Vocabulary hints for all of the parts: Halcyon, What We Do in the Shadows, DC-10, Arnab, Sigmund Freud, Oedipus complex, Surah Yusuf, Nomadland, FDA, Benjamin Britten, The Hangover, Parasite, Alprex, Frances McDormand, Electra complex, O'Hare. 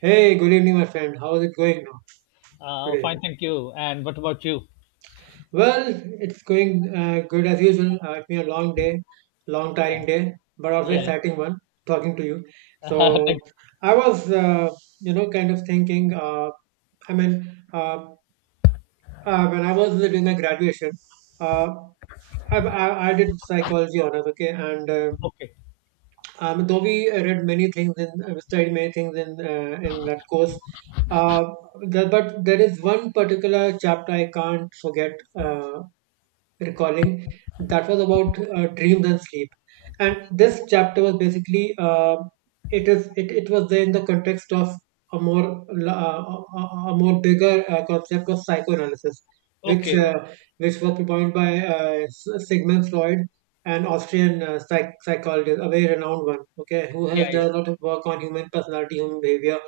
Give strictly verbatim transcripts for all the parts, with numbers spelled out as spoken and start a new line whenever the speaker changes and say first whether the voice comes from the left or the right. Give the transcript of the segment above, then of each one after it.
right: Hey, good evening, my friend. How's it going now
left: Uh,
right: today?
left: fine, thank you. And what about you?
right: Well, it's going uh, good as usual. Uh, it's been a long day, long
left: Yeah,
right: tiring day, but also
left: yeah.
right: exciting one. Talking to you,
left: Thank you.
right: so I was, uh, you know, kind of thinking. Uh, I mean, uh, uh, when I was doing my graduation, uh, I, I I did psychology honors. Okay. And uh,
left: Okay,
right: Um, though we uh, read many things and studied many things in uh, in that course, uh, the, but there is one particular chapter I can't forget. Uh, recalling that was about uh, dreams and sleep, and this chapter was basically, uh, it is it, it was there in the context of a more uh, a, a a more bigger uh, concept of psychoanalysis, which
left: okay,
right: uh, which was propounded by uh, S- Sigmund Freud, an
left: okay.
right: Austrian uh, psych- psychologist, a very renowned one. Okay, who
left: Yeah,
right: has
left: yeah.
right: done a lot of work on human personality, human behavior.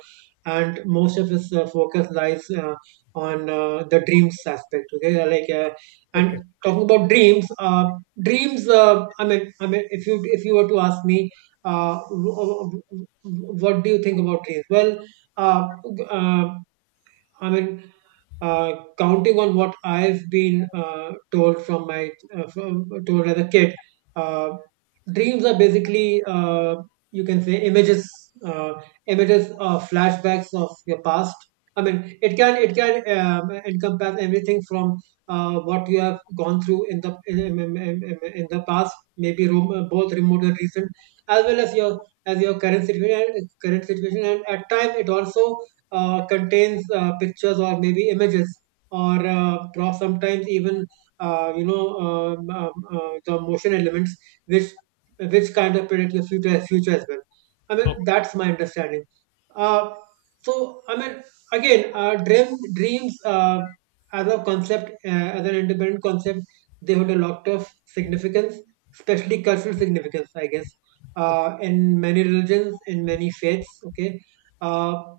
right: And most of his uh, focus lies uh, on uh, the dreams aspect, okay, like, uh, and
left: Okay,
right: talking about dreams uh, dreams, uh, i mean i mean, if you if you were to ask me, uh, w- w- w- what do you think about dreams? Well, uh, uh, I mean, uh, counting on what I've been uh, told from my, uh, from, told as a kid, uh, dreams are basically, uh, you can say images, uh, images or flashbacks of your past. I mean, it can it can um, encompass everything from uh, what you have gone through in the in, in, in, in in the past, maybe rem- both remote and recent, as well as your as your current situation, current situation, and at time it also uh, contains uh, pictures or maybe images, or uh, pro- sometimes even, uh, you know um, um, uh, the motion elements, which which kind of predict your future, future as well. I mean,
left: okay,
right: that's my understanding. Uh, so I mean, again, uh, dream dreams uh, as a concept, uh, as an independent concept, they hold a lot of significance, especially cultural significance, I guess.
left: okay,
right: Uh, in many religions, in many faiths, okay. Uh,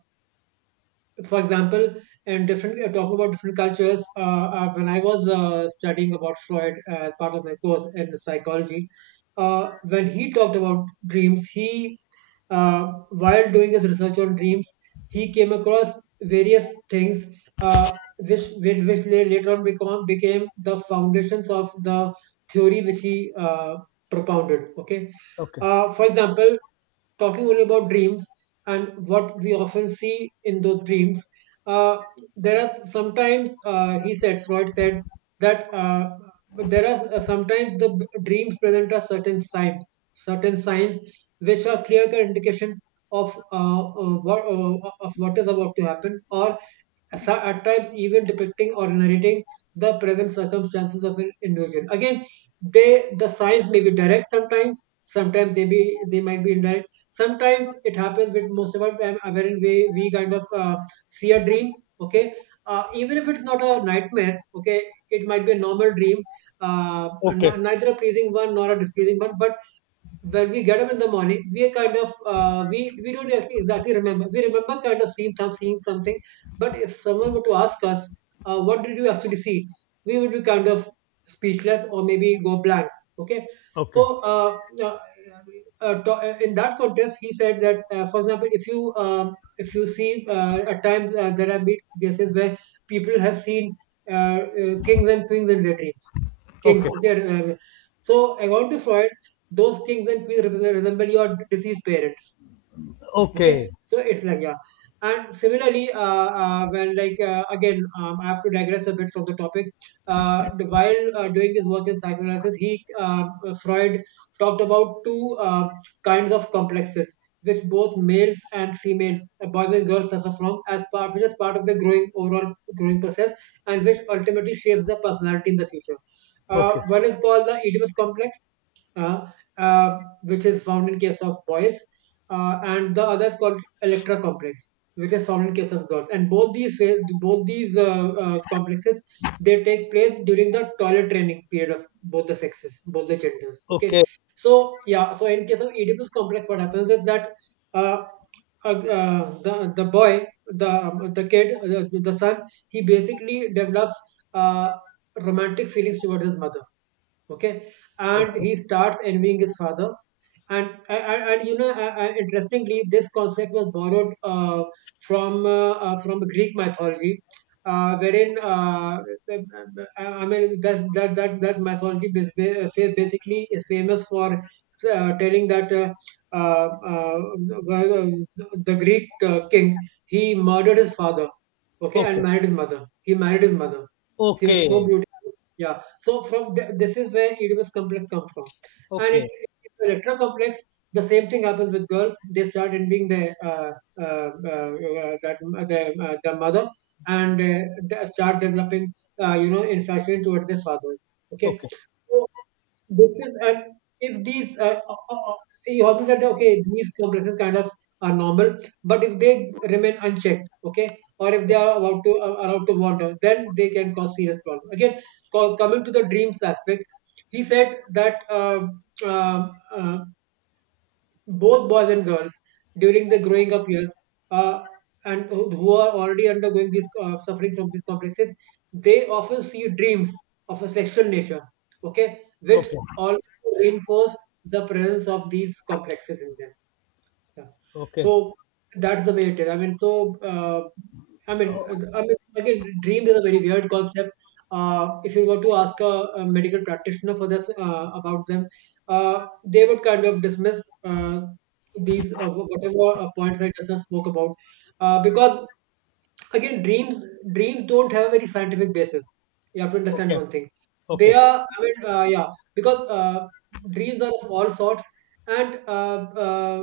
right: for example, and different uh, talking about different cultures. Uh, uh, when I was uh, studying about Freud as part of my course in psychology, uh, when he talked about dreams, he uh, while doing his research on dreams, he came across various things, uh, which, which which la- later on become became the foundations of the theory which he uh, propounded. Okay, uh, for example, talking only about dreams and what we often see in those dreams, uh, there are sometimes, uh, he said Freud said that, uh, there are uh, sometimes, the b- dreams present us certain signs, certain signs which are clear cut indication of uh, uh, what uh, of what is about to happen, or so- at times even depicting or narrating the present circumstances of an individual. Again, they the signs may be direct sometimes, sometimes they be they might be indirect. Sometimes it happens with most of us, um, wherein we we kind of uh, see a dream. Okay, uh, even if it's not a nightmare. Okay, it might be a normal dream, uh,
left: okay,
right: n- neither a pleasing one nor a displeasing one, but when we get up in the morning, we are kind of, uh, we we don't actually exactly remember. We remember kind of seeing some seeing something, but if someone were to ask us, uh, "What did you actually see?" we would be kind of speechless or maybe go blank. Okay,
left: okay,
right: so, uh, uh, uh, to- uh, in that context, he said that, uh, for example, if you um, if you see, uh, at times, uh, there have been cases where people have seen uh, uh, kings and queens in their dream. Kings.
left: okay,
right: Okay. uh, So according to Freud, those kings and queens represent- resemble your deceased parents. Okay,
left: okay,
right: so it's like, yeah. And similarly, uh, uh when, like, uh, again, um, I have to digress a bit from the topic. Uh the- while uh, doing his work in psychoanalysis, he, um uh, Freud, talked about two uh, kinds of complexes, which both males and females, uh, boys and girls, suffer from as part, which is part of the growing overall growing process, and which ultimately shapes the personality in the future.
left: okay,
right: Uh,
left: okay,
right: one is called the Oedipus complex. Uh, uh, which is found in case of boys, uh, and the other is called Electra complex, which is found in case of girls. And both these phase, both these uh, uh, complexes, they take place during the toilet training period of both the sexes, both the genders. Okay,
left: okay,
right: so yeah, so in case of Oedipus complex, what happens is that, uh, uh, uh, the the boy, the um, the kid, uh, the son, he basically develops uh, romantic feelings towards his mother. Okay, and
left: okay,
right: he starts envying his father. And and, and you know uh, uh, interestingly, this concept was borrowed, uh, from uh, uh, from Greek mythology, uh, wherein, uh, i I mean, that that that, that mythology bas- ba- uh, basically is famous for uh, telling that, uh, uh, uh, uh, the Greek uh, king, he murdered his father. Okay,
left: okay,
right: and
left: okay,
right: married his mother. He married his mother. She was so
left: okay,
right: beautiful. Yeah. So from th- this is where E D M S complex comes from, and
left: okay,
right: it,
left: okay,
right: it electro complex. The same thing happens with girls. They start envying the uh, uh, uh, uh, that the uh, the mother, and uh, they start developing, uh, you know infatuation towards their father. Okay. So, this is, and if these, uh, uh, uh, you hope that, okay, these complexes kind of are normal, but if they remain unchecked, okay, or if they are about to, uh, allowed to wander, then they can cause serious problems. Again, co- coming to the dreams aspect, he said that, uh, um, uh, both boys and girls during the growing up years, uh, and who who are already undergoing this, uh, suffering from these complexes, they often see dreams of a sexual nature, okay, which also reinforce the presence of these complexes in them. Yeah.
left: okay,
right: So that's the way it is. I mean, so, uh, I mean,
left: Oh,
right: uh, I mean, again, dreams is a very weird concept. Uh, if you were to ask a, a medical practitioner for this, uh, about them, uh, they would kind of dismiss, uh, these, uh, whatever uh, points I just spoke about, uh, because again, dreams dreams don't have a very scientific basis. You have to understand
left: okay,
right: one thing. They
left: okay,
right: are, I mean, uh, yeah, because, uh, dreams are of all sorts. And, uh, uh,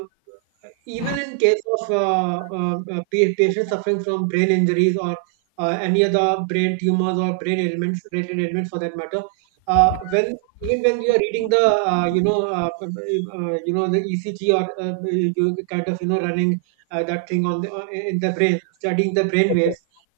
right: even in case of, uh, uh, uh, pa- patients suffering from brain injuries or, uh, any other brain tumors or brain ailments related ailments, for that matter, uh, when, even when you are reading the, uh, you know uh, uh, you know the E C G or, uh, you kind of, you know running, uh, that thing on the, uh, in the brain, studying the brain
left: okay,
right: waves.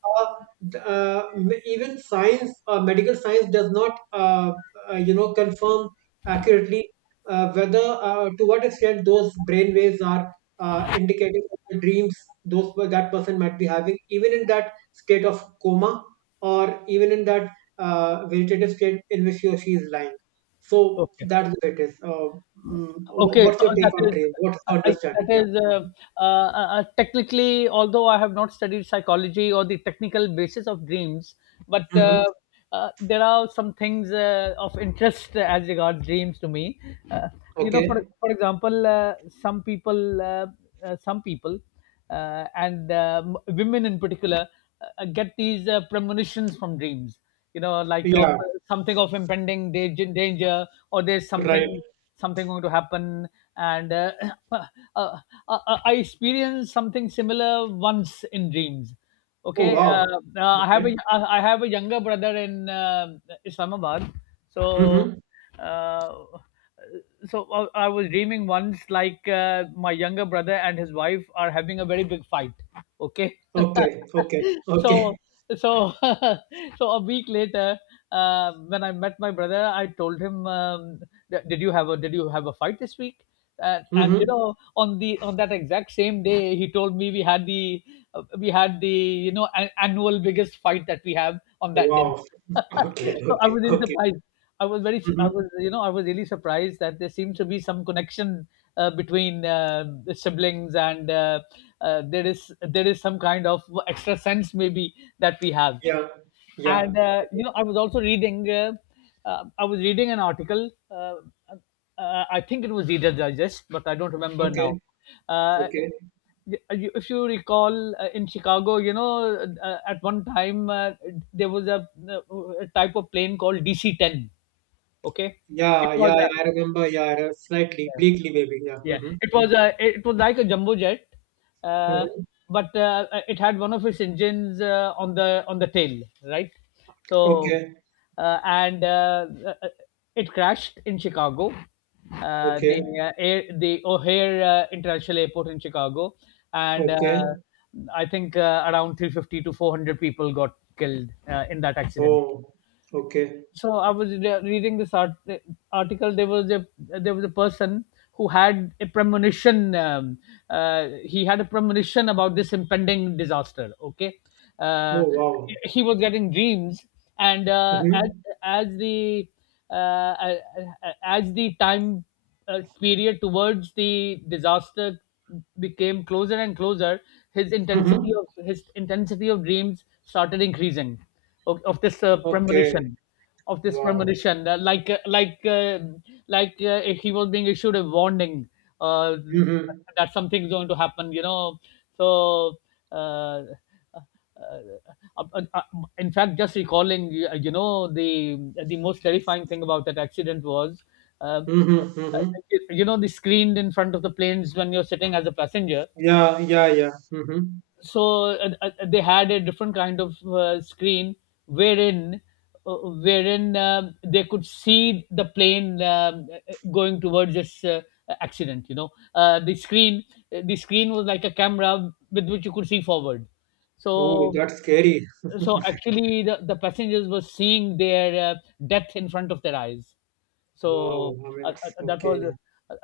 right: Uh, th- uh, m- Even science, uh, medical science, does not, uh, uh, you know, confirm accurately, uh, whether, uh, to what extent those brain waves are, uh, indicating of the dreams those that person might be having, even in that state of coma, or even in that uh, vegetative state in which he or she is lying. So
left: okay.
right: that's what it is. Uh, mm, wh-
left: Okay,
right: what's
left: so
right: your take
left: that
right: on
left: is
right: dream? What's your
left: I,
right: understanding?
left: that
right: Yeah.
left: is
right: Mm-hmm.
left: uh, uh, uh, technically, although I have not studied psychology or the technical basis of dreams, but
right: Mm-hmm.
left: uh, uh, there are some things uh, of interest as regards dreams to me. Uh, you know, for
right: Okay.
left: for example, uh, some people, uh, uh, some people, uh, and uh, m- women in particular, uh, get these uh, premonitions from dreams, you know, like of
right: Yeah.
left: something of impending da- danger, or there's
right: Right.
left: something something going to happen. And uh, uh, uh, uh, i experienced something similar once in dreams.
right: Oh,
left: Okay, uh,
right: wow.
left: uh, i have a
right: Okay.
left: i I have a younger brother in uh, Islamabad. So
right: Mm-hmm.
left: uh, so i I was dreaming once, like, uh, my younger brother and his wife are having a very big fight. Okay.
right: Okay. Okay.
left: so
right: Okay.
left: so so a week later, uh, when I met my brother, I told him, um, "Th- "Did you have a Did you have a fight this week?" Uh, and you
right: Mm-hmm.
left: know, on the on that exact same day, he told me we had the uh, we had the you know an annual biggest fight that we have on that day.
right: Wow. Okay.
left: So I
right: Okay.
left: was really
right: Okay.
left: surprised. I was very, I was,
right: Mm-hmm.
left: you know, I was really surprised that there seems to be some connection uh, between uh, the siblings, and uh, uh, there is there is some kind of extra sense maybe that we have.
right: Yeah. Yeah.
left: And uh,
right: Mhm.
left: you know, I was also reading uh, uh, I was reading an article. Uh, uh, i think it was Reader's Digest but I don't remember now.
right: Okay.
left: uh,
right: Okay.
left: y- you- if you recall, uh, in Chicago, you know, uh, at one time, uh, there was a, a type of plane called D C ten. Okay, it
right: Yeah.
left: was
right: Yeah. Yeah,
left: a,
right: I remember. Yeah. I re- Slightly bleakly, maybe. Yeah.
left: yeah,
right: Mm-hmm.
left: it
right: Mm-hmm.
left: was a it was like a jumbo jet, uh,
right: Mm-hmm.
left: but uh, it had one of its engines uh, on the on the tail, right? So,
right: Okay.
left: uh, and uh, uh, it crashed in Chicago, uh, the
right: Okay.
left: uh, air, the O'Hare uh, International Airport in Chicago, and uh,
right: Okay.
left: I think uh, around three hundred fifty to four hundred people got killed uh, in that accident.
right: Oh. Okay.
left: So I was re- reading this art- article. There was a there was a person who had a premonition. Um, uh, he had a premonition about this impending disaster. Okay,
right: Oh,
left: uh,
right: wow.
left: he was getting dreams, and uh, as
right: Mm-hmm.
left: as the uh, as the time uh, period towards the disaster became closer and closer, his intensity
right: Mm-hmm.
left: of his intensity of dreams started increasing of, of this uh,
right: Okay.
left: premonition of this
right: Wow.
left: premonition, uh, like uh, like uh, like uh, if he was being issued a warning, uh,
right: Mm-hmm.
left: that something's going to happen, you know. so. Uh, uh, uh, uh, uh, in fact, just recalling, you you know, the the most terrifying thing about that accident was, uh,
right: Mm-hmm.
left: uh,
right: Mm-hmm.
left: you know, the screen in front of the planes when you're sitting as a passenger.
right: Yeah. Yeah. Yeah. Mm-hmm.
left: So uh, uh, they had a different kind of uh, screen wherein uh, wherein um they could see the plane um, uh, going towards this uh, accident, you know. uh, the screen the screen was like a camera with which you could see forward.
right: Oh,
left: so
right: that's scary.
left: so actually the, the passengers were seeing their uh, death in front of their eyes.
right: Wow,
left: So
right: I
left: uh,
right: mean,
left: uh, that was uh,
right: okay.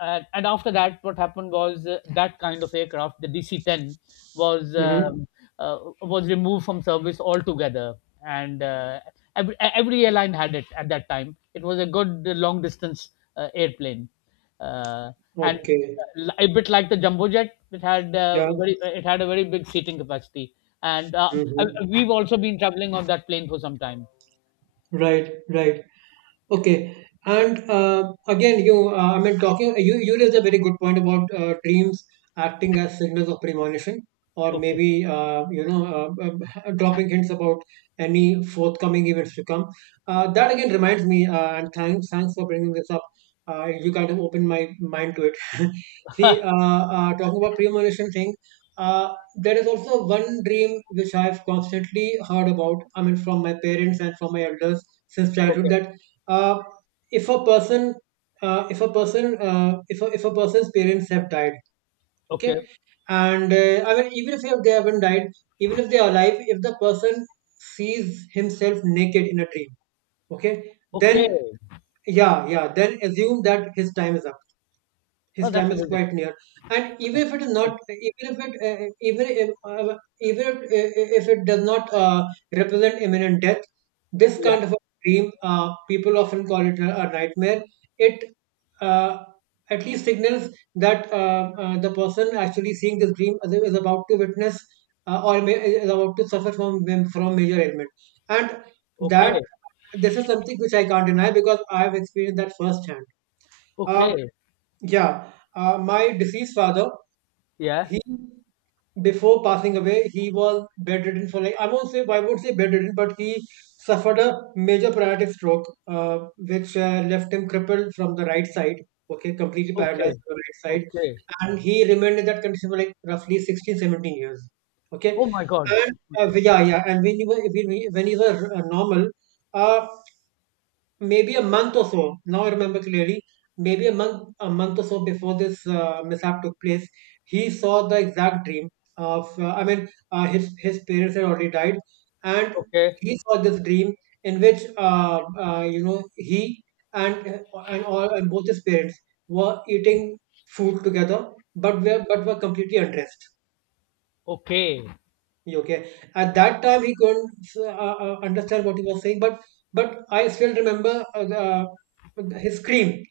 left: And and after that what happened was, uh, that kind of aircraft, the D C ten, was
right: Mm-hmm.
left: um, uh, was removed from service altogether. And uh, every, every airline had it. At that time it was a good uh, long distance uh, airplane, uh, and
right: Okay.
left: uh, a bit like the jumbo jet, it had
right: Yeah.
left: uh, very it had a very big seating capacity. And uh, uh,
right: Mm-hmm.
left: we've also been traveling on that plane for some time.
right: Right, right. Okay. And, uh, again, you, uh, I mean, talking, you, you raised a very good point about uh, dreams acting as signals of premonition, or
left: Okay,
right: maybe, uh, you know, uh, uh, dropping hints about any forthcoming events to come. Uh, that again reminds me, uh, and thanks, thanks for bringing this up. Uh, you kind of opened my mind to it. See, uh, uh, talking about premonition thing, uh, there is also one dream which I've constantly heard about, I mean, from my parents and from my elders since childhood
left: okay,
right: that uh, if a person uh, if a person uh, if a, if a person's parents have died, okay,
left: okay,
right: and uh, I mean even if they haven't died, even if they are alive, if the person sees himself naked in a dream, okay, then
left: okay.
right: yeah, yeah, then assume that his time is up, his
left: Oh,
right: time
left: that's
right: is
left: amazing.
right: quite near. And even
left: That's
right: if it is
left: amazing.
right: not, even if it uh, even if uh, even if, uh, if it does not uh, represent imminent death, this
left: Yeah.
right: kind of a dream, uh, people often call it a, a nightmare. It uh, at least signals that uh, uh, the person actually seeing this dream is is about to witness, uh, or may, is about to suffer from from major ailment. And that,
left: Okay,
right: this is something which I can't deny because I have experienced that firsthand. uh,
left: okay.
right: yeah, uh, my deceased father,
left: Yeah.
right: he, before passing away, he was bedridden for like, I won't say I won't say bedridden, but he suffered a major paralytic stroke, uh, which uh, left him crippled from the right side. Okay, completely
left: Okay,
right: paralyzed from the right side,
left: okay.
right: and he remained in that condition for like roughly sixteen, seventeen years. Okay,
left: Oh my god.
right: and
left: Oh
right: uh,
left: my god.
right: we- yeah, yeah, and when he was when he when he was uh, normal, uh, maybe a month or so. Now I remember clearly. Maybe a month, a month or so before this uh, mishap took place, he saw the exact dream of. Uh, I mean, uh, his his parents had already died, and
left: Okay,
right: he saw this dream in which uh, uh, you know, he and and all, and both his parents were eating food together, but were but were completely undressed.
left: okay,
right: Okay. At that time, he couldn't uh, uh, understand what he was saying, but but I still remember uh, uh, his scream.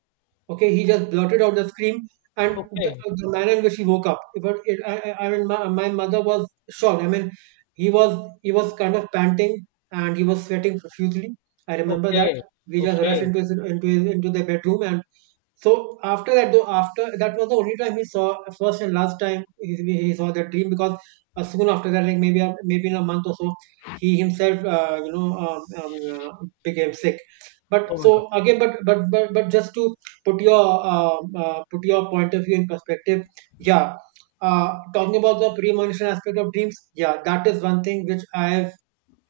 right: Okay, he just blurted out the scream, and the,
left: okay,
right: uh, the manner in which he woke up. But it, I, I I mean, my, my mother was shocked. I mean, he was, he was kind of panting and he was sweating profusely. I remember that.
left: okay,
right: We just
left: okay.
right: rushed into his into his, into the bedroom. And so after that, though, after that was the only time he saw, first and last time he, he saw that dream because uh, soon after that, like maybe a- maybe in a month or so, he himself, uh, you know um, um, uh, became sick. But
left: Oh my god.
right: so again, but but but, but just to put your uh, uh, put your point of view in perspective, yeah. Uh, talking about the premonition aspect of dreams, yeah, that is one thing which I have,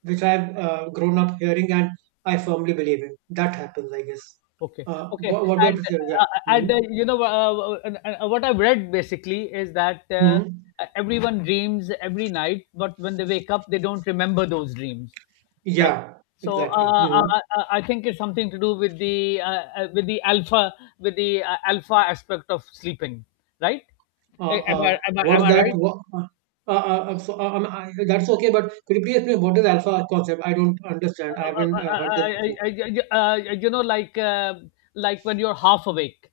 right: which I've uh, grown up hearing and I firmly believe in. That happens, I guess.
left: Okay,
right: Uh,
left: okay,
right: what, what
left: and
right: about you? Yeah.
left: uh,
right: Mm-hmm.
left: and uh, you know, uh, uh, uh, what I've read basically is that uh,
right: Hmm.
left: everyone dreams every night, but when they wake up, they don't remember those dreams, right?
right: Yeah,
left: So
right: exactly.
left: uh, uh,
right: Hmm.
left: uh, uh, I think it's something to do with the uh, uh, with the alpha, with the uh, alpha aspect of sleeping, right?
right: Uh,
left: Eh, Am I
right: uh,
left: am I,
right: what
left: am
right: is
left: I
right: that?
left: right?
right: What, uh, uh, uh, so, uh, um, I, that's okay, but could you please explain what is alpha concept? I don't understand. I
left: Uh, uh,
right: haven't
left: uh,
right: uh,
left: uh,
right: heard this
left: uh,
right: before.
left: uh, uh, uh, you know, like uh, like when you're half awake.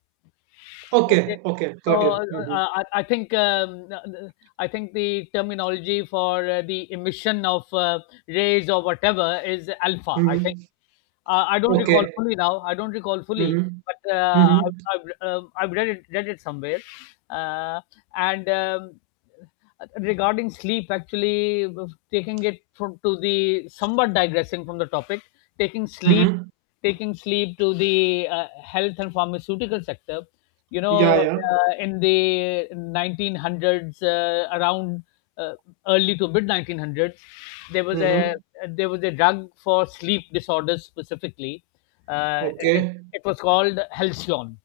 left: Okay.
right: Okay, okay,
left: So
right: got you.
left: uh,
right: Hmm.
left: uh, I, I think um, uh, I think the terminology for uh, the emission of uh, rays or whatever is alpha. I think
right: Hmm.
left: uh, I don't recall
right: Okay.
left: fully now. I don't recall fully,
right: Hmm.
left: but uh,
right: Hmm.
left: I've, I've, um, I've read it read it somewhere. Uh, and um, regarding sleep, actually, taking it from to the somewhat digressing from the topic, taking sleep
right: Hmm.
left: taking sleep to the uh, health and pharmaceutical sector. You
right: Yeah,
left: know,
right: yeah.
left: uh, in the nineteen hundreds, uh, around uh, early to mid nineteen hundreds, there was a
right: Hmm.
left: there was a drug for sleep disorders specifically. Uh, it,
right: Okay,
left: it was called Halcyon.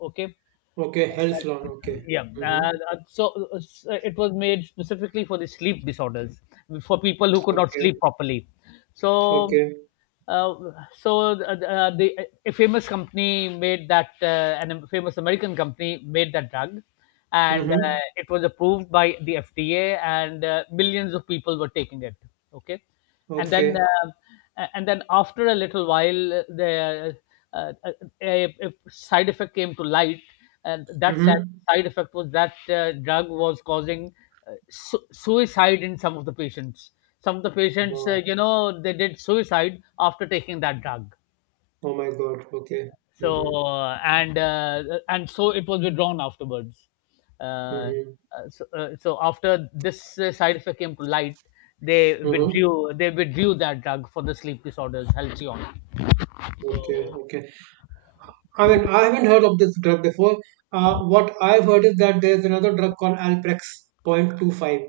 left: Okay,
right: okay, health loan. Okay.
left: yeah.
right: Hmm.
left: uh, uh, so uh, uh, it was made specifically for the sleep disorders, for people who could not
right: Okay,
left: sleep properly. So
right: okay.
left: uh, so uh, uh, the A famous company made that, uh, and a famous American company made that drug, and uh,
right: Hmm.
left: it was approved by the FDA, and uh, millions of people were taking it. Okay, and then
right: Okay.
left: uh, and then after a little while, uh, the uh, uh, a, a side effect came to light, and that sa-
right: Mm-hmm.
left: side effect was that uh, drug was causing uh, su- suicide in some of the patients. Some of the patients uh,
right: Wow.
left: you know, they did suicide after taking that drug.
right: Oh my God. Okay.
left: so
right: Mm-hmm.
left: uh, and uh, and so it was withdrawn afterwards. uh, uh,
right: Mm-hmm.
left: so, uh, so after this uh, side effect came to light, they
right: Mm-hmm.
left: withdrew they withdrew that drug for the sleep disorders, Halcyon.
right: Okay.
left: So,
right: Okay. I mean, I haven't heard of this drug before. Uh, what I've heard is that there's another drug called Alprex zero point two five,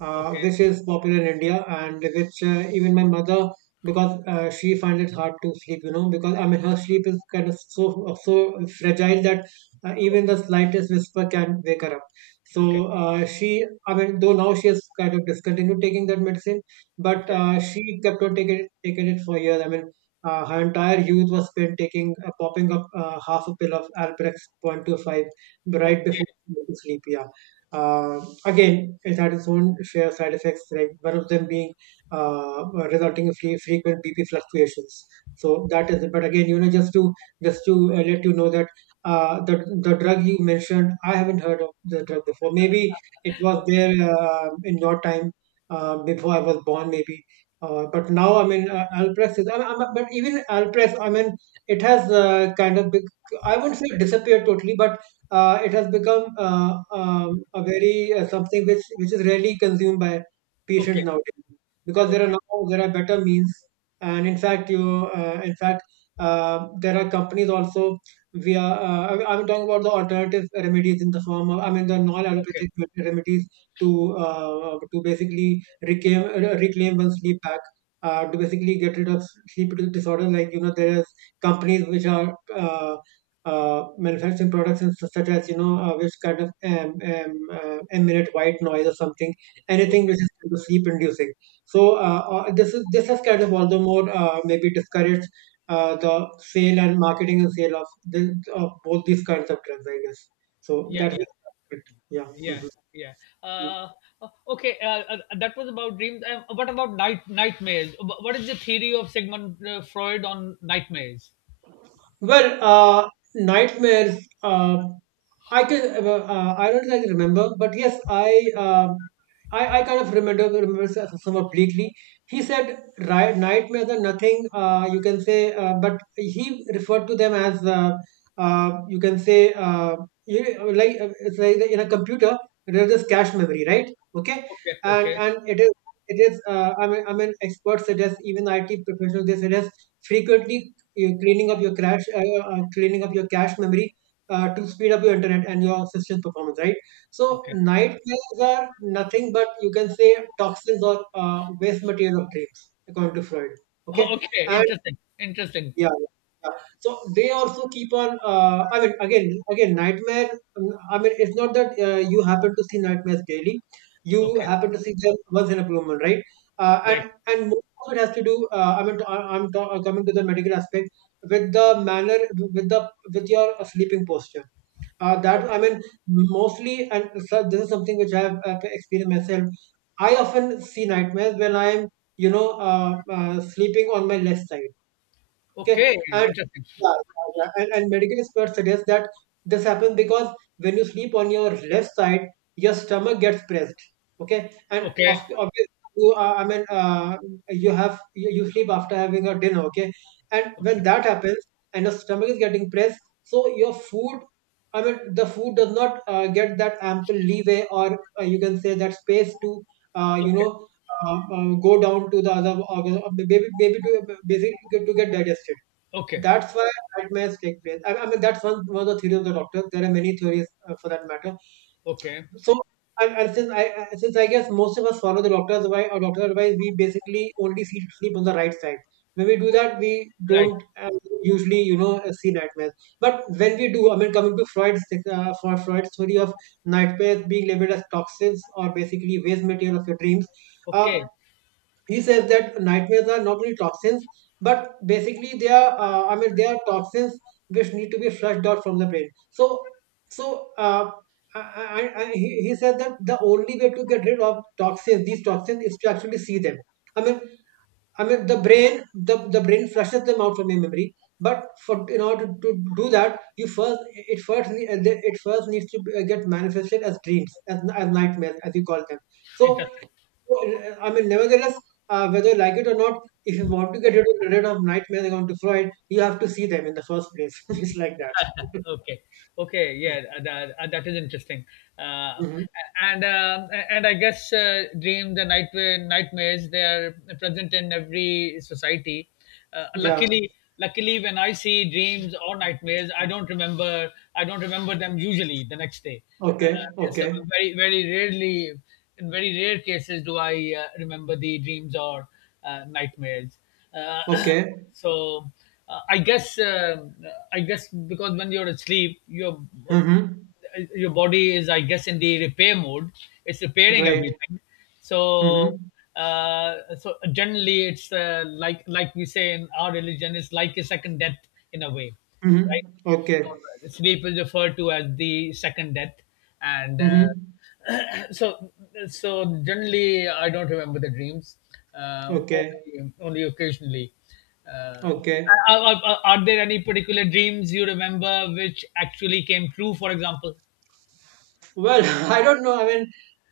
right: uh, which
left: okay,
right: is popular in India, and which, uh, even my mother, because uh, she finds it hard to sleep, you know, because I mean, her sleep is kind of so so fragile that uh, even the slightest whisper can wake her up.
left: okay,
right: So uh, she, I mean, though now she has kind of discontinued taking that medicine, but
left: okay,
right: uh, she kept on taking it, taking it for years. I mean, uh, her entire youth was spent taking, uh, popping up uh, half a pill of Alprex two point five right before
left: okay,
right: she went to sleep. Yeah. Uh, again, it had its own share of side effects, like one of them being uh, resulting in fre- frequent B P fluctuations. So that is it. But again, you know, just to just to uh, let you know that uh, the the drug you mentioned, I haven't heard of the drug before. Maybe it
left: okay,
right: was
left: okay,
right: there uh, in your time, uh, before I was born, maybe. Uh, but now, I mean, uh, Alprex is, I mean, but even Alprex, I mean, it has uh, kind of, bec I wouldn't say disappeared totally, but uh, it has become uh, um, a very uh, something which which is rarely consumed by patients
left: okay,
right: nowadays, because there are
left: okay,
right: now there are better means. And in fact, you uh, in fact uh, there are companies also via, uh, I- I'm talking about the alternative remedies in the form of, I mean, the
left: okay,
right: non-allopathic remedies, to uh, to basically reclaim uh, reclaim one sleep back, uh, to basically get rid of sleep disorder. Like, you know, there is companies which are uh, uh, manufacturing products and such, such as, you know, uh, which kind of um, um, uh, emanate white noise or something, anything
left: okay,
right: which is kind of sleep inducing. So uh, uh, this, is this has kind of all the more uh, maybe discouraged Uh, the sale and marketing and sale of the, of both these kinds of drugs, I guess. So
left: yeah,
right: that's
left: yeah,
right: it. Yeah.
left: yeah,
right: Hmm.
left: yeah. uh o- okay, uh, uh, that was about dreams. Uh, what about night nightmares? Wh- what is the theory of Sigmund uh, Freud on nightmares?
right: Well, uh, nightmares. Uh, I can. Uh, uh, I don't like remember, but yes, I. Uh, I, I kind of remember remember s- somewhat bleakly. He said, right, nightmares are nothing. Uh, you can say, uh, but he referred to them as. Uh, uh, you can say, uh, you, like uh, it's like in a computer there is cache memory, right? Okay,
left: Okay,
right: and
left: okay.
right: and it is, it is. Uh, I mean, I mean, experts suggest, even I T professionals, they suggest frequently you cleaning up your cache, uh, uh, cleaning up your cache memory, uh, to speed up your internet and your system performance, right? So
left: Okay.
right: nightmares are nothing but, you can say, toxins or uh, waste material of dreams, according to Freud. Okay,
left: Oh, okay.
right: and
left: Interesting. Interesting.
right: yeah, yeah. So they also keep on. Uh, I mean, again, again, nightmare. Um, I mean, it's not that uh, you happen to see nightmares daily. You
left: Okay.
right: happen to see them once in a blue moon, right? Uh,
left: Right.
right: and and most of it has to do. Uh, I mean, to- I- I'm ta- uh, coming to the medical aspect with the manner, with the with your uh, sleeping posture. Uh, that, I mean, mostly, and so this is something which I have uh, experienced myself. I often see nightmares when I'm, you know, uh, uh, sleeping on my left side. Okay,
left: Okay.
right: and
left: Interesting.
right: yeah, yeah, yeah. and, and medical experts suggest that this happens because when you sleep on your left side, your stomach gets pressed. Okay, and of,
left: Okay.
right: obviously you are, I mean, uh, you have you, you sleep after having a dinner. Okay, and when
left: Okay.
right: that happens and your stomach is getting pressed, so your food. I mean, the food does not uh, get that ample leeway, or uh, you can say that space to, uh, you
left: Okay.
right: know, uh, uh, go down to the other organ, uh, maybe, maybe, to basically to get to get digested.
left: Okay.
right: That's why nightmares take place. I, I mean, that's one, one of the theories of the doctor. There are many theories, uh, for that matter.
left: Okay.
right: So, and, and since I I- since I guess most of us follow the doctor's advice, or doctor's advice, we basically only see sleep on the right side. When we do that, we
left: Right.
right: don't uh, usually, you know, uh, see nightmares. But when we do, I mean, coming to Freud's, uh, for Freud's theory of nightmares being labeled as toxins or basically waste material of your dreams, uh,
left: Okay.
right: he says that nightmares are not only toxins, but basically they are, uh, I mean, they are toxins which need to be flushed out from the brain. So so uh, I, I, I, he, he said that the only way to get rid of toxins, these toxins, is to actually see them. I mean, i mean the brain, the, the brain flushes them out from your memory, but for in order to, to do that, you first, it first ne- it first needs to be- get manifested as dreams, as, as nightmares, as you call them. So
left: Interesting.
right: well, I mean, nevertheless, uh, whether you like it or not, if you want to get rid of, rid of nightmares, going to Freud, you have to see them in the first place. It's like that.
left: Okay. Okay. Yeah. uh, That, uh, that is interesting. Uh,
right: Mm-hmm.
left: and um, and I guess uh, dreams and nightmare nightmares, they are present in every society. Uh,
right: Yeah.
left: luckily, luckily, when I see dreams or nightmares, I don't remember. I don't remember them usually the next day. Uh,
right: Okay.
left: so
right: Okay.
left: very very rarely, in very rare cases, do I uh, remember the dreams or uh, nightmares. Uh,
right: Okay.
left: So uh, I guess uh, I guess because when you're asleep, your um,
right: Mm-hmm.
left: your body is I guess in the repair mode. It's repairing
right: Right.
left: everything. So
right: Mm-hmm.
left: uh, so generally, it's uh, like like we say in our religion, it's like a second death in a way, right?
right: Mm-hmm. Okay.
left: So, uh, sleep is referred to as the second death, and uh,
right: Mm-hmm.
left: so, so generally, I don't remember the dreams. Uh,
right: Okay.
left: only, only occasionally. Uh,
right: Okay.
left: are, are, are there any particular dreams you remember which actually came true? For example,
right: Well, I don't know. I mean,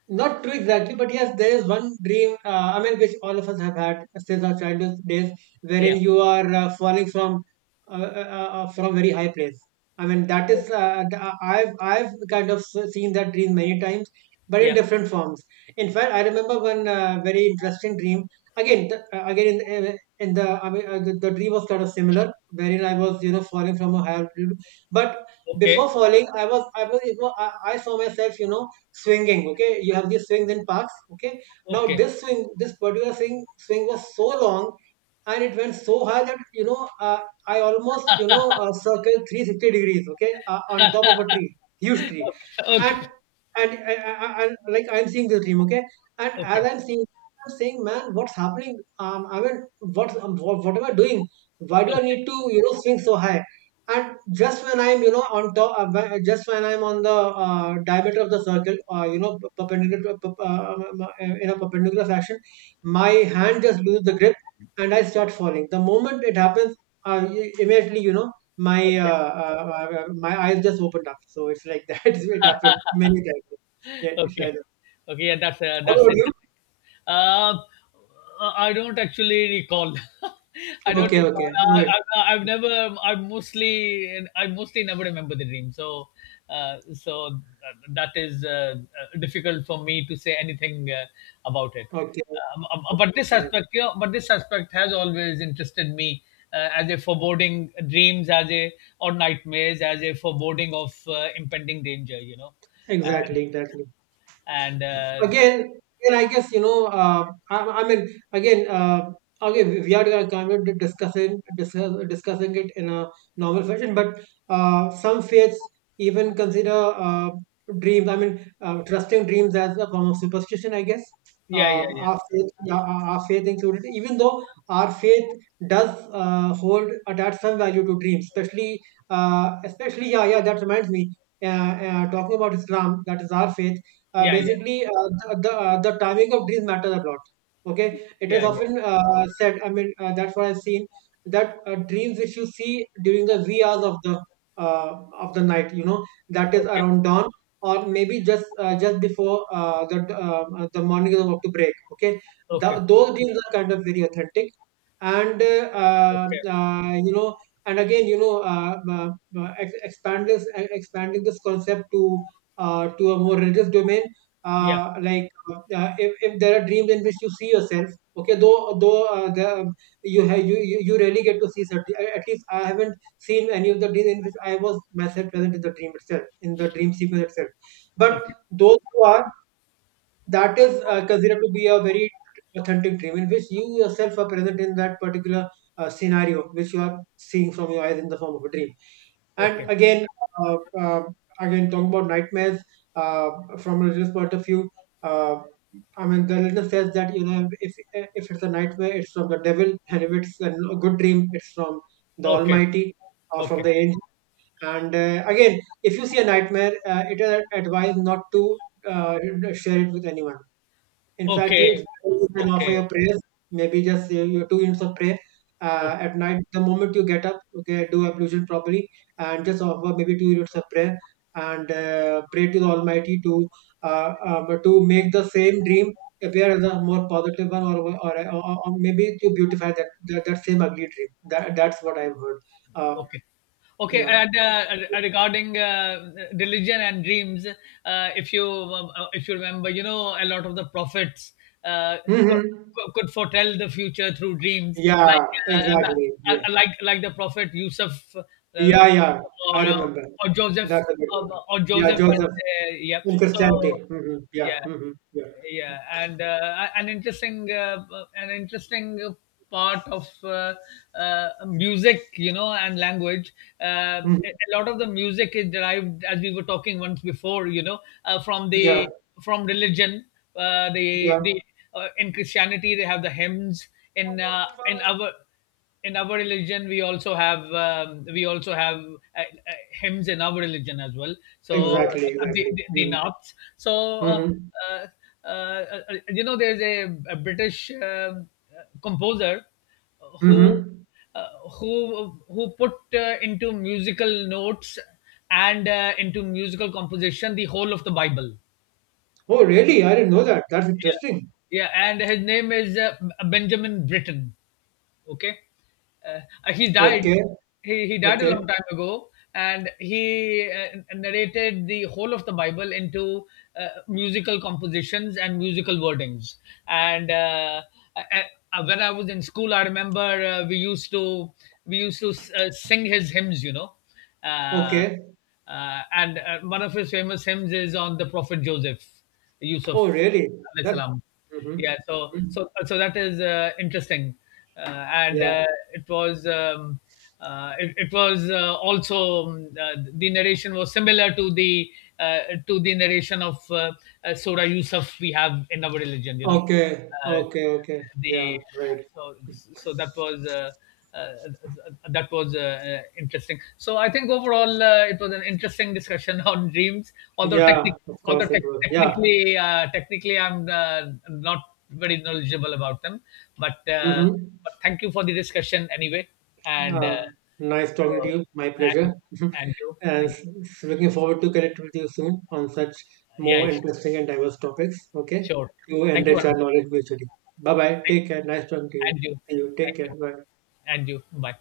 right: not true exactly, but yes, there is one dream. Uh, I mean, which all of us have had since our childhood days,
left: yeah,
right: wherein you are uh, falling from, uh, uh, uh, uh, from very high place. I mean, that is uh, th- uh, I've I've kind of s- seen that dream many times, but in
left: yeah,
right: different forms. In fact, I remember one uh, very interesting dream. Again, th- uh, again in, in, in the I mean, uh, the, the dream was kind of similar, wherein I was you know falling from a higher altitude. But
left: okay,
right: before falling, I was I was, it was I, I saw myself you know swinging. Okay, you have these swings in parks. Okay, now
left: okay,
right: this swing, this particular swing swing was so long, and it went so high that you know uh, I almost you know uh, circled three hundred sixty degrees. Okay, uh, on top of a tree, huge tree.
left: okay, okay,
right: and and I, I, like, I'm seeing this dream. Okay. And
left: okay,
right: as I'm seeing, I'm saying, "Man, what's happening? um I mean, what's um, what, what am I doing? Why do I
left: okay,
right: need to you know swing so high?" And just when I'm you know on top, uh, wh- just when I'm on the uh, diameter of the circle, uh, you know perpendicular to- uh, um, uh, in a perpendicular fashion, my hand just loses the grip, and I start falling. The moment it happens, uh, i- immediately you know my
left: okay.
right: uh, uh, uh, uh, my eyes just opened up. So it's like that. It happened many times. Yeah, it's like
left: Okay.
right: that.
left: Okay, yeah, that's uh,
right: What
left: that's
right: about
left: it.
right: you?
left: Um, I don't actually recall. I don't
right: Okay,
left: recall.
right: okay, no,
left: I,
right: it-
left: I, I've never. I mostly. I mostly never remember the dream. So, uh, so uh, that is uh, uh, difficult for me to say anything uh, about it.
right: okay,
left: Um, uh, but
right: okay,
left: this
right: fine.
left: aspect, you know, but this aspect has always interested me, uh, as a foreboding dreams, as a or nightmares, as a foreboding of uh, impending danger, you know.
right: Exactly, exactly.
left: And uh,
right: Again, and I guess you know. Uh, I, I mean, again, uh, again, we we are uh, kind of discussing discuss, discussing it in a normal fashion. But uh, some faiths even consider uh, dreams. I mean, uh, trusting dreams as a form of superstition, I guess.
left: yeah, yeah,
right: Um,
left: yeah,
right: our faith, yeah, our our faith included, even though our faith does uh, hold, attach some value to dreams, especially, uh, especially, yeah, yeah. That reminds me. Uh, uh, Talking about Islam, that is our faith, uh,
left: yeah, yeah,
right: basically. Uh, the, the, uh, the timing of dreams matters a lot. Okay, it is
left: yeah, yeah.
right: often uh, said, I mean, uh, that's what I've seen, that uh, dreams which you see during the wee hours of the uh, of the night you know that is
left: Okay,
right: around dawn, or maybe just uh, just before uh, the uh, the morning is about to break. Okay, the,
left: okay,
right: those dreams are kind of very authentic. And uh,
left: okay,
right: uh, you know and again you know uh, uh, uh, ex- expand this e- expanding this concept to uh, to a more religious domain,
left: yeah,
right: uh, like uh, uh, if, if there are dreams in which you see yourself. Okay, though though uh, the, um, you, ha- you you you rarely get to see certain, at least I haven't seen any of the dreams in which I was myself present in the dream itself, in the dream sequence itself. But
left: okay,
right: those who are that is uh, considered to be a very authentic dream in which you yourself are present in that particular uh, scenario, which you are seeing from your eyes in the form of a dream.
left: okay,
right: And again, uh, uh, again talking about nightmares, uh, from a religious point of view. uh, I mean, the religion says that you know if if it's a nightmare, it's from the devil, and if it's a good dream, it's from the
left: okay,
right: Almighty, or from
left: okay,
right: the angel. And uh, again, if you see a nightmare, uh, it is advised not to uh, share it with anyone. In fact,
left: okay,
right: it's better you can offer
left: okay,
right: your prayers, maybe just your, your two units of prayer uh,
left: okay.
right: at night. The moment you get up, okay, do ablution properly, and just offer maybe two units of prayer. And uh, pray to the Almighty to uh, um, to make the same dream appear as a more positive one, or or, or, or maybe to beautify that, that that same ugly dream. That that's what I've heard. Uh,
left: Okay. Okay,
right: yeah.
left: and uh, regarding uh, religion and dreams, uh, if you um, uh, if you remember, you know, a lot of the prophets uh, could,
right: Hmm.
left: could foretell the future through dreams, like
right: Yeah.
left: uh,
right: Exactly. Yeah.
left: li- like like the prophet Yusuf, uh,
right: Yeah. Yeah. I
left: or uh,
right: remember.
left: or Joseph,
right: That's a good
left: or,
right: one.
left: or
right: Yeah,
left: Joseph, and
right: Joseph,
left: uh, yeah.
right: in
left: So,
right: Christianity. Hmm. Yeah.
left: yeah,
right: Hmm. Yeah.
left: yeah. And uh, an interesting uh, an interesting part of uh, uh, music, you know, and language, uh,
right: Mhm.
left: a a lot of the music is derived, as we were talking once before, you know, uh, from
right: Yeah,
left: the from religion. Uh, the
right: yeah.
left: the uh, In Christianity they have the hymns. In uh, in our in our religion we also have um, we also have uh, uh, hymns in our religion as well, so
right: Exactly,
left: uh, the,
right: exactly.
left: the, the naats. So uh,
right: Hmm.
left: uh, uh, uh, you know, there's a, a British um, uh, composer
right: Hmm. Hmm.
left: who uh, who who put, uh, into musical notes and uh, into musical composition, the whole of the Bible.
right: Oh, really? I didn't know that. That's
left: Yeah,
right: interesting.
left: yeah, and his name is uh, Benjamin Britten. Okay, uh, he died.
right: Okay,
left: He he died a
right: okay,
left: long time ago, and he uh, narrated the whole of the Bible into uh, musical compositions and musical wordings. And uh, I, I, when I was in school, I remember uh, we used to we used to uh, sing his hymns, you know. Uh,
right: okay.
left: uh, and uh, one of his famous hymns is on the prophet Joseph, Yusuf.
right: Oh, really?
left: Al
right: That.
left: Islam.
right: Hmm.
left: Yeah, so
right: Hmm.
left: so so that is uh, interesting, uh, and
right: Yeah.
left: uh, it was um, uh, it, it was uh, also um, uh, the narration was similar to the uh, to the narration of uh, uh, Surah Yusuf we have in our religion, you know.
right: Okay,
left: Uh,
right: okay, okay. Yeah,
left: the
right: right.
left: So so that was uh, uh, that was uh, uh, interesting. So I think overall, uh, it was an interesting discussion on dreams. Although
right: Yeah,
left: technic
right: of
left: Although
right: course it
left: tec
right: was. Yeah.
left: technically, uh, technically I'm uh, not very knowledgeable about them, but uh,
right: Hmm.
left: but thank you for the discussion anyway. And uh,
right: Uh, nice talking to
left: so,
right: you. My
left: and you,
right: pleasure.
left: and you,
right: And
left: thank
right: s- s- looking forward to connect with you soon on such
left: Yeah,
right: more
left: sure,
right: interesting and diverse topics. Okay,
left: sure.
right: to
left: Thank you,
right: enrich our
left: Arnab.
right: knowledge mutually. Bye bye. Take care. Nice talking to you.
left: And you,
right: See you. Take
left: thank
right: care.
left: you,
right: Bye.
left: and you. Bye.